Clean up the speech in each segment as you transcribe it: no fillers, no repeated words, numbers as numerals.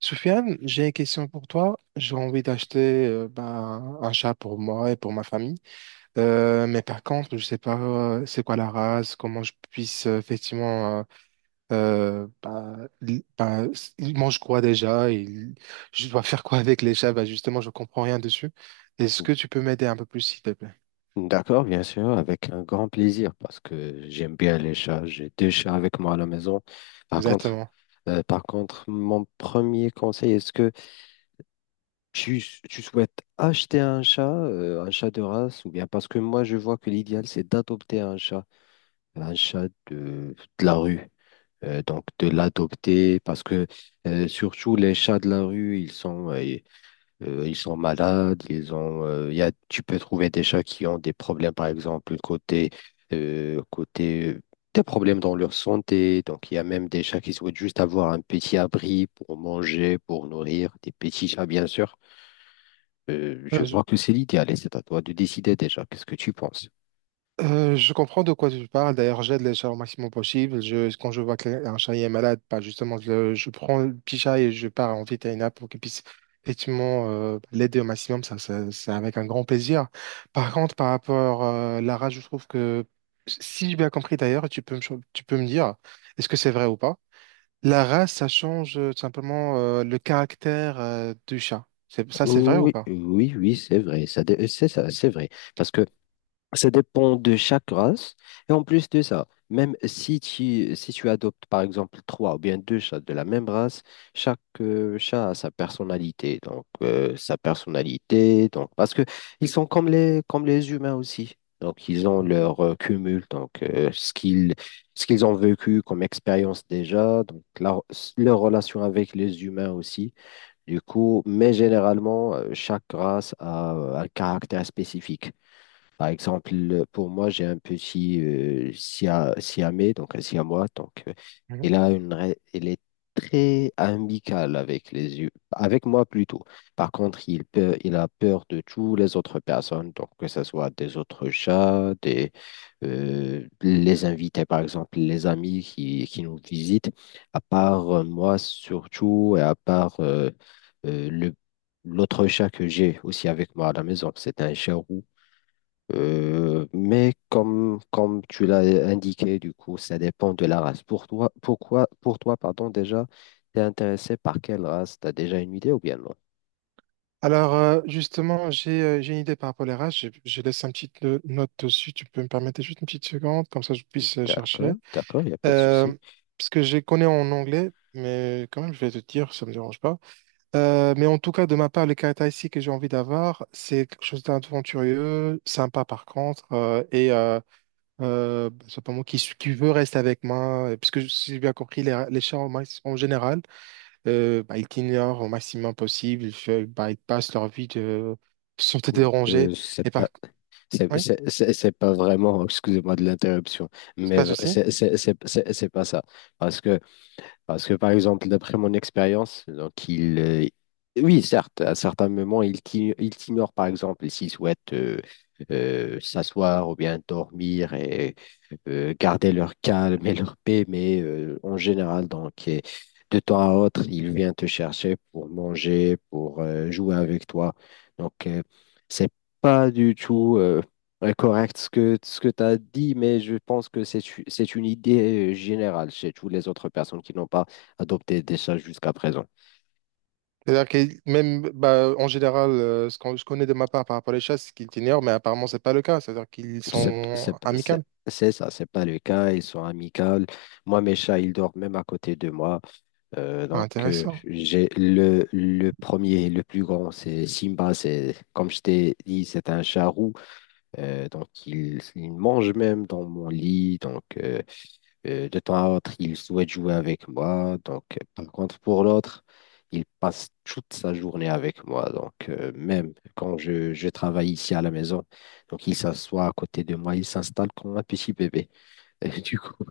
Soufiane, j'ai une question pour toi. J'ai envie d'acheter un chat pour moi et pour ma famille. Mais par contre, je ne sais pas c'est quoi la race, comment je puisse effectivement... il mange quoi déjà? Je dois faire quoi avec les chats? Ben, justement, je ne comprends rien dessus. Est-ce que tu peux m'aider un peu plus, s'il te plaît? D'accord, bien sûr, avec un grand plaisir, parce que j'aime bien les chats. J'ai deux chats avec moi à la maison. Par contre, Exactement. par contre, mon premier conseil, est-ce que tu, tu souhaites acheter un chat de race, ou bien parce que moi, je vois que l'idéal, c'est d'adopter un chat de la rue. Donc, de l'adopter, parce que surtout les chats de la rue, ils sont malades, ils ont, y a, tu peux trouver des chats qui ont des problèmes, par exemple, côté des problèmes dans leur santé. Donc, il y a même des chats qui souhaitent juste avoir un petit abri pour manger, pour nourrir, des petits chats, bien sûr. Je vois que c'est l'idéal et c'est à toi de décider déjà. Qu'est-ce que tu penses? Je comprends de quoi tu parles. D'ailleurs, j'aide les chats au maximum possible. Quand je vois qu'un chat est malade, pas justement, je prends le petit chat et je pars en vétérinaire pour qu'il puisse effectivement l'aider au maximum. Ça, c'est avec un grand plaisir. Par contre, par rapport à la rage, je trouve que, si j'ai bien compris d'ailleurs, tu peux me, tu peux me dire, est-ce que c'est vrai ou pas? La race, ça change tout simplement le caractère du chat. Ça, c'est vrai ou Oui, pas? oui, oui, c'est vrai. C'est ça, c'est vrai. Parce que ça dépend de chaque race. Et en plus de ça, même si si tu adoptes, par exemple, trois ou bien deux chats de la même race, chaque chat a sa personnalité. Donc, sa personnalité. Donc, parce que ils sont comme comme les humains aussi. Donc, ils ont Mhm. leur cumul. Donc, ce qu'ils ont vécu comme expérience déjà. Donc, leur relation avec les humains aussi. Du coup, mais généralement, chaque race a un caractère spécifique. Par exemple, pour moi, j'ai un petit Siamais, donc un Siamois. Donc, Mhm. il a une, ra- il est très amical avec les yeux, avec moi plutôt. Par contre, il a peur de toutes les autres personnes, donc que ce soit des autres chats, les invités, par exemple, les amis qui nous visitent. À part moi surtout, et à part le l'autre chat que j'ai aussi avec moi à la maison, c'est un chat roux, mais comme tu l'as indiqué, du coup, ça dépend de la race. Pour toi, pour toi, pardon, déjà, t'es intéressé par quelle race? T'as déjà une idée ou bien non? Alors, justement, j'ai une idée par rapport à la race. Je laisse une petite note dessus. Tu peux me permettre juste une petite seconde, comme ça je puisse D'accord, chercher. d'accord, il n'y a pas de Euh, souci. Parce que je les connais en anglais, mais quand même, je vais te dire, ça ne me dérange pas. Mais en tout cas, de ma part, les caractéristiques que j'ai envie d'avoir, c'est quelque chose d'aventurieux, sympa par contre, simplement qui veut rester avec moi, puisque si j'ai bien compris, les chats en, en général, bah, ils t'ignorent au maximum possible, bah, ils passent leur vie de, sans te déranger. C'est Et pas, par... Oui, c'est- C'est pas vraiment, excusez-moi de l'interruption, c'est mais passe aussi. C'est pas ça. Parce que Parce que, par exemple, d'après mon expérience, donc oui, certes, à certains moments, il t'ignore, par exemple, s'il souhaite s'asseoir ou bien dormir et garder leur calme et leur paix, mais en général, donc, et de temps à autre, il vient te chercher pour manger, pour jouer avec toi. Donc, c'est pas du tout. Ouais, correct ce ce que tu as dit, mais je pense que c'est une idée générale chez toutes les autres personnes qui n'ont pas adopté des chats jusqu'à présent. C'est-à-dire que même bah, en général, ce que je connais de ma part par rapport à les chats, c'est qu'ils t'ignorent, mais apparemment, c'est pas le cas. C'est-à-dire qu'ils C'est sont c'est- c'est- amicales. c'est ça, c'est pas le cas, ils sont amicaux. Moi, mes chats, ils dorment même à côté de moi. Ah, intéressant. J'ai le premier, le plus grand, c'est Simba. C'est, comme je t'ai dit, c'est un chat roux. Il mange même dans mon lit. Donc, de temps à autre, il souhaite jouer avec moi. Donc, par contre, pour l'autre, il passe toute sa journée avec moi. Donc, même quand je travaille ici à la maison, donc il s'assoit à côté de moi, il s'installe comme un petit bébé. Et du coup,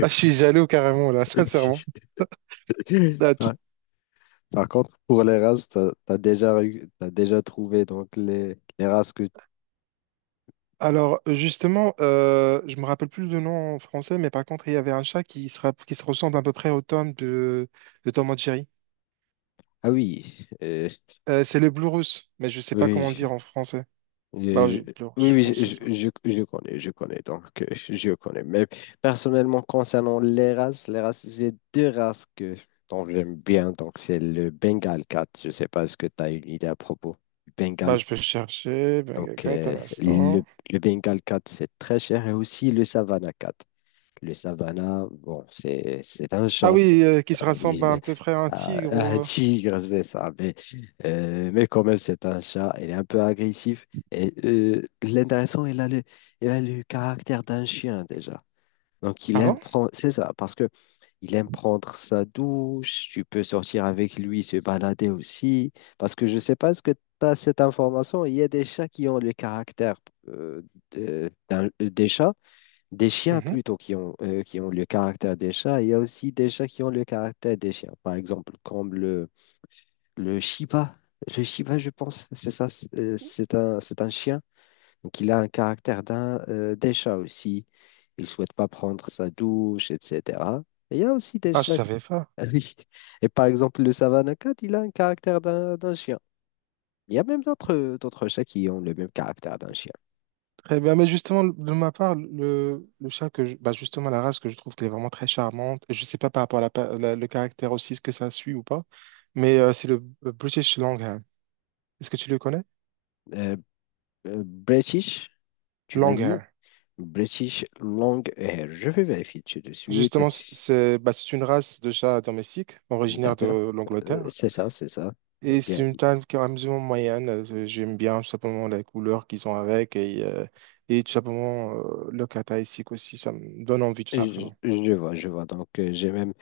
Ah, je suis jaloux carrément, là, sincèrement. Ah, tu- par, par contre, pour les races, tu as, déjà, eu- t'as déjà trouvé donc les races que... Alors, justement, je me rappelle plus le nom en français, mais par contre, il y avait un chat qui se, qui se ressemble à peu près au Tom de Tom and Jerry. Ah oui, C'est le Blue Russe, mais je sais pas comment le dire oui, en français. Je- Bah, je- je, Blue, oui, je pense que c'est ça. Je connais, donc je connais. Mais personnellement, concernant les races, j'ai deux races dont j'aime bien. Donc, c'est le Bengal cat. Je ne sais pas ce que tu as une idée à propos du Bah, Bengal. je peux chercher. Benga Donc, Cat, un instant. le Bengal cat, c'est très cher. Et aussi le Savannah cat. Le Savannah, bon, c'est un Ah chat. oui, qui se rassemble à, Il, un peu près à un euh, tigre. un tigre, c'est ça. Mais quand même, c'est un chat. Il est un peu agressif. Et l'intéressant, il a il a le caractère d'un chien déjà. Donc, il Ah aime bon? prendre, c'est ça, parce que il aime prendre sa douche. Tu peux sortir avec lui, se balader aussi. Parce que je sais pas ce que tu as cette information. Il y a des chats qui ont le caractère euh, des chats. Des chiens Mhm. plutôt qui ont le caractère des chats. Il y a aussi des chats qui ont le caractère des chiens. Par exemple, comme le Shiba. Le Shiba, je pense, c'est ça. C'est un chien qui a un caractère d'un des chats aussi. Il ne souhaite pas prendre sa douche, etc. Et il y a aussi des Ah, je chats savais pas. Ah oui. Et par exemple, le Savannah Cat, il a un caractère d'un chien. Il y a même d'autres chats qui ont le même caractère d'un chien. Très bien. Mais justement, de ma part, le chat que bah justement, la race que je trouve qu'elle est vraiment très charmante. Je sais pas par rapport à le caractère aussi, ce que ça suit ou pas. Mais c'est le British Longhair. Est-ce que tu le connais? Euh, British, tu m'as dit. Longhair. British Long Hair. Je vais vérifier tout de suite. Justement, c'est bah, c'est une race de chat domestique originaire D'accord. de l'Angleterre. C'est ça, c'est ça. Et c'est Bien une vu. taille qui est amusement moyenne. J'aime bien tout simplement la couleur qu'ils ont avec et tout simplement le cathaïsique aussi. Ça me donne envie tout Et simplement. Je vois, Donc, j'ai même,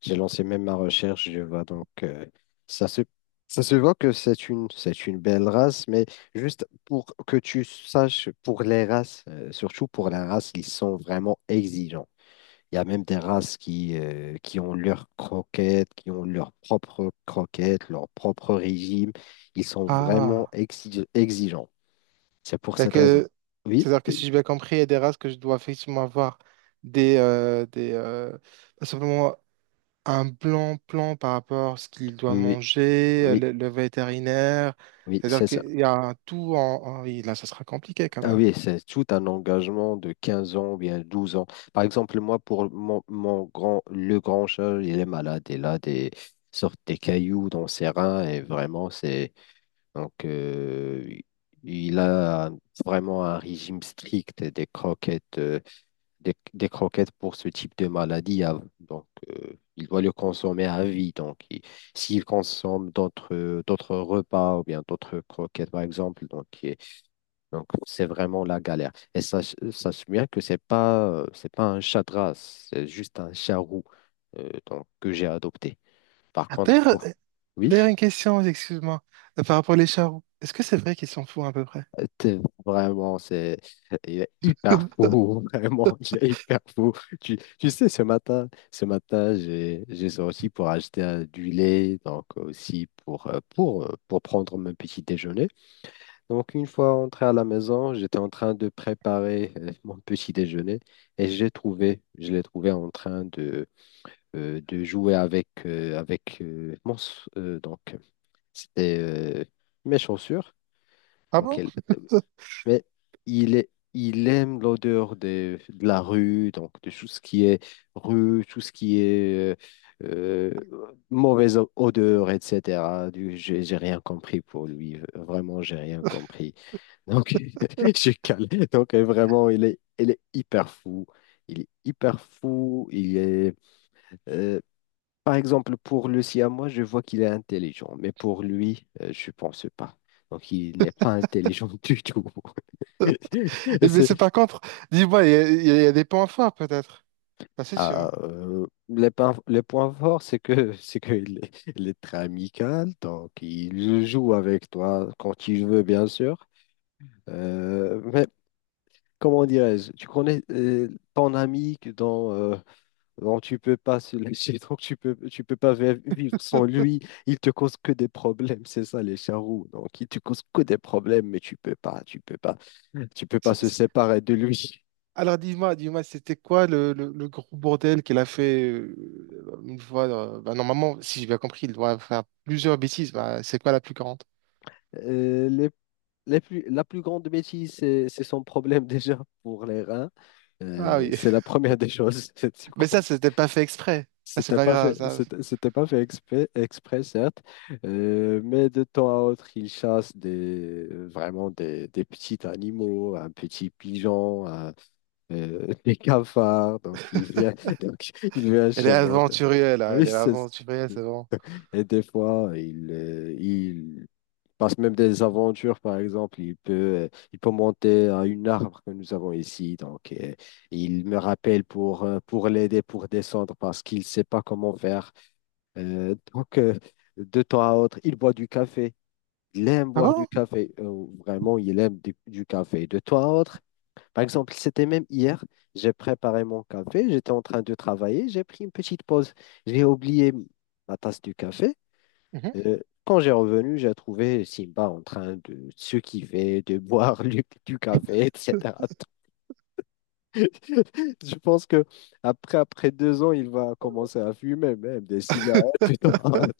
j'ai lancé même ma recherche. Je vois donc, ça se, ça se voit que c'est une belle race, mais juste pour que tu saches, pour les races, surtout pour la race, ils sont vraiment exigeants. Il y a même des races qui ont leurs croquettes, qui ont leurs propres croquettes, leur propre régime. Ils sont vraiment Ah, exigeants. C'est pour c'est-à-dire cette raison. que, Oui, c'est-à-dire que si oui, j'ai bien compris, il y a des races que je dois effectivement avoir des pas simplement un plan par rapport à ce qu'il doit oui, manger, oui, le vétérinaire. oui, C'est-à-dire c'est ça. qu'il y a un tout en, oui, là, ça sera compliqué quand Ah même. oui, c'est tout un engagement de 15 ans ou bien 12 ans. Par exemple, moi, pour mon grand, le grand chat, il est malade. Il a des sortes des cailloux dans ses reins et vraiment, c'est... Donc, euh, il a vraiment un régime strict des croquettes, des croquettes pour ce type de maladie. Ah, donc, il doit le consommer à vie. S'il consomme d'autres repas ou bien d'autres croquettes, par exemple, donc c'est vraiment la galère. Et ça sache bien que c'est pas un chat de race, c'est juste un chat roux, que j'ai adopté. Par Ah, contre, d'ailleurs, pour... oui. d'ailleurs, une question, excuse-moi, par rapport aux charros. Est-ce que c'est vrai qu'ils s'en foutent à peu près? T'es... Vraiment, il est hyper fou, vraiment, il est hyper fou. Tu sais, ce matin, j'ai sorti pour acheter du lait, donc aussi pour, pour prendre mon petit déjeuner. Donc, une fois entré à la maison, j'étais en train de préparer mon petit déjeuner et je l'ai trouvé en train de jouer avec, avec mon, s- donc, c'était mes chaussures. Ah Donc, bon? elle- mais il est, il aime l'odeur de la rue, donc de tout ce qui est rue, tout ce qui est mauvaise odeur, etc. Du, J'ai rien compris pour lui. Vraiment, j'ai rien compris. Donc, j'ai calé. Donc, vraiment, il est hyper fou. Il est hyper fou. Il est, euh, par exemple, pour le siamois, je vois qu'il est intelligent, mais pour lui, je pense pas. Donc, il n'est pas intelligent du tout. Eh bien, c'est C'est... par contre, dis-moi, il y a des points forts peut-être. Ah, c'est sûr. Le point fort, c'est que il est très amical, donc il joue avec toi quand il veut, bien sûr. Mais comment dirais-je, tu connais ton ami que dans, donc tu peux pas se lâcher, donc tu peux pas vivre sans lui. Il te cause que des problèmes, c'est ça les charroux. Donc il te cause que des problèmes, mais tu peux pas se séparer de lui. Alors dis-moi, dis-moi, c'était quoi le gros bordel qu'elle a fait une fois bah, normalement, si j'ai bien compris, il doit faire plusieurs bêtises. Bah, c'est quoi la plus grande? Euh, les- les plus- la plus grande bêtise, c'est son problème déjà pour les reins. Ah Euh, oui, c'est la première des choses, du mais ça, coup. c'était pas fait exprès. Ça, c'est pas grave, ça. C'était pas fait exprès, exprès certes, mais de temps à autre, ils chassent des petits animaux, un petit pigeon, des cafards, donc il vient donc il vient Elle est chez moi. Aventurière, là. Oui, Elle est c'est ça. aventurière, c'est bon. Et des fois, il passe même des aventures, par exemple. Il peut monter à une arbre que nous avons ici. Donc, il me rappelle pour l'aider pour descendre parce qu'il ne sait pas comment faire. Donc, de temps à autre, il boit du café. Il aime Ah boire du bon? café. Vraiment, il aime du café. De temps à autre, par exemple, c'était même hier, j'ai préparé mon café, j'étais en train de travailler, j'ai pris une petite pause. J'ai oublié ma tasse du café. Mhm. Euh, quand j'ai revenu, j'ai trouvé Simba en train de se kiffer, de boire du café, etc. Je pense que après, après 2 ans, il va commencer à fumer même des cigarettes. Tu...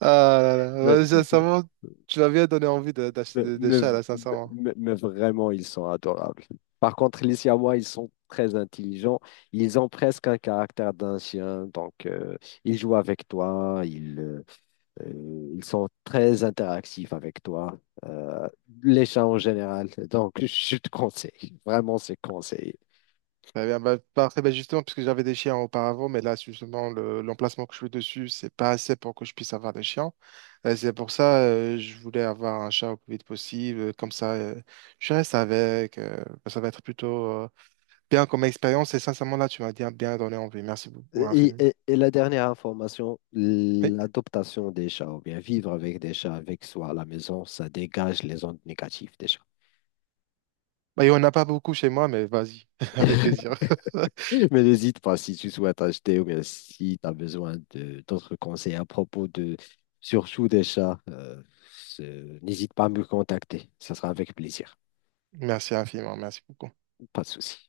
Ah là là, ouais, sincèrement, tu m'as bien donné envie d'acheter Mais, des mais chats, v- là, sincèrement. Mais vraiment, ils sont adorables. Par contre, les Siamois, ils sont très intelligents. Ils ont presque un caractère d'un chien. Donc, ils jouent avec toi. Ils sont très interactifs avec toi. Euh, les chats en général. Donc, je te conseille. Vraiment, c'est conseillé. Très bien. Bah, parfait. Bah, justement, puisque j'avais des chiens auparavant, mais là, justement, l'emplacement que je suis dessus, c'est pas assez pour que je puisse avoir des chiens. C'est pour ça, je voulais avoir un chat au plus vite possible. Comme ça, je reste avec. Bah, ça va être plutôt bien comme expérience. Et sincèrement, là, tu m'as bien, bien donné envie. Merci beaucoup, infiniment. Et la dernière information, Oui. l'adoption des chats, ou bien vivre avec des chats avec soi à la maison, ça dégage les ondes négatives des chats. Bah, il n'y en a pas beaucoup chez moi, mais vas-y, avec plaisir. Mais n'hésite pas si tu souhaites acheter ou bien si tu as besoin de d'autres conseils à propos de surtout des chats, n'hésite pas à me contacter. Ça sera avec plaisir. Merci infiniment. Merci beaucoup. Pas de souci.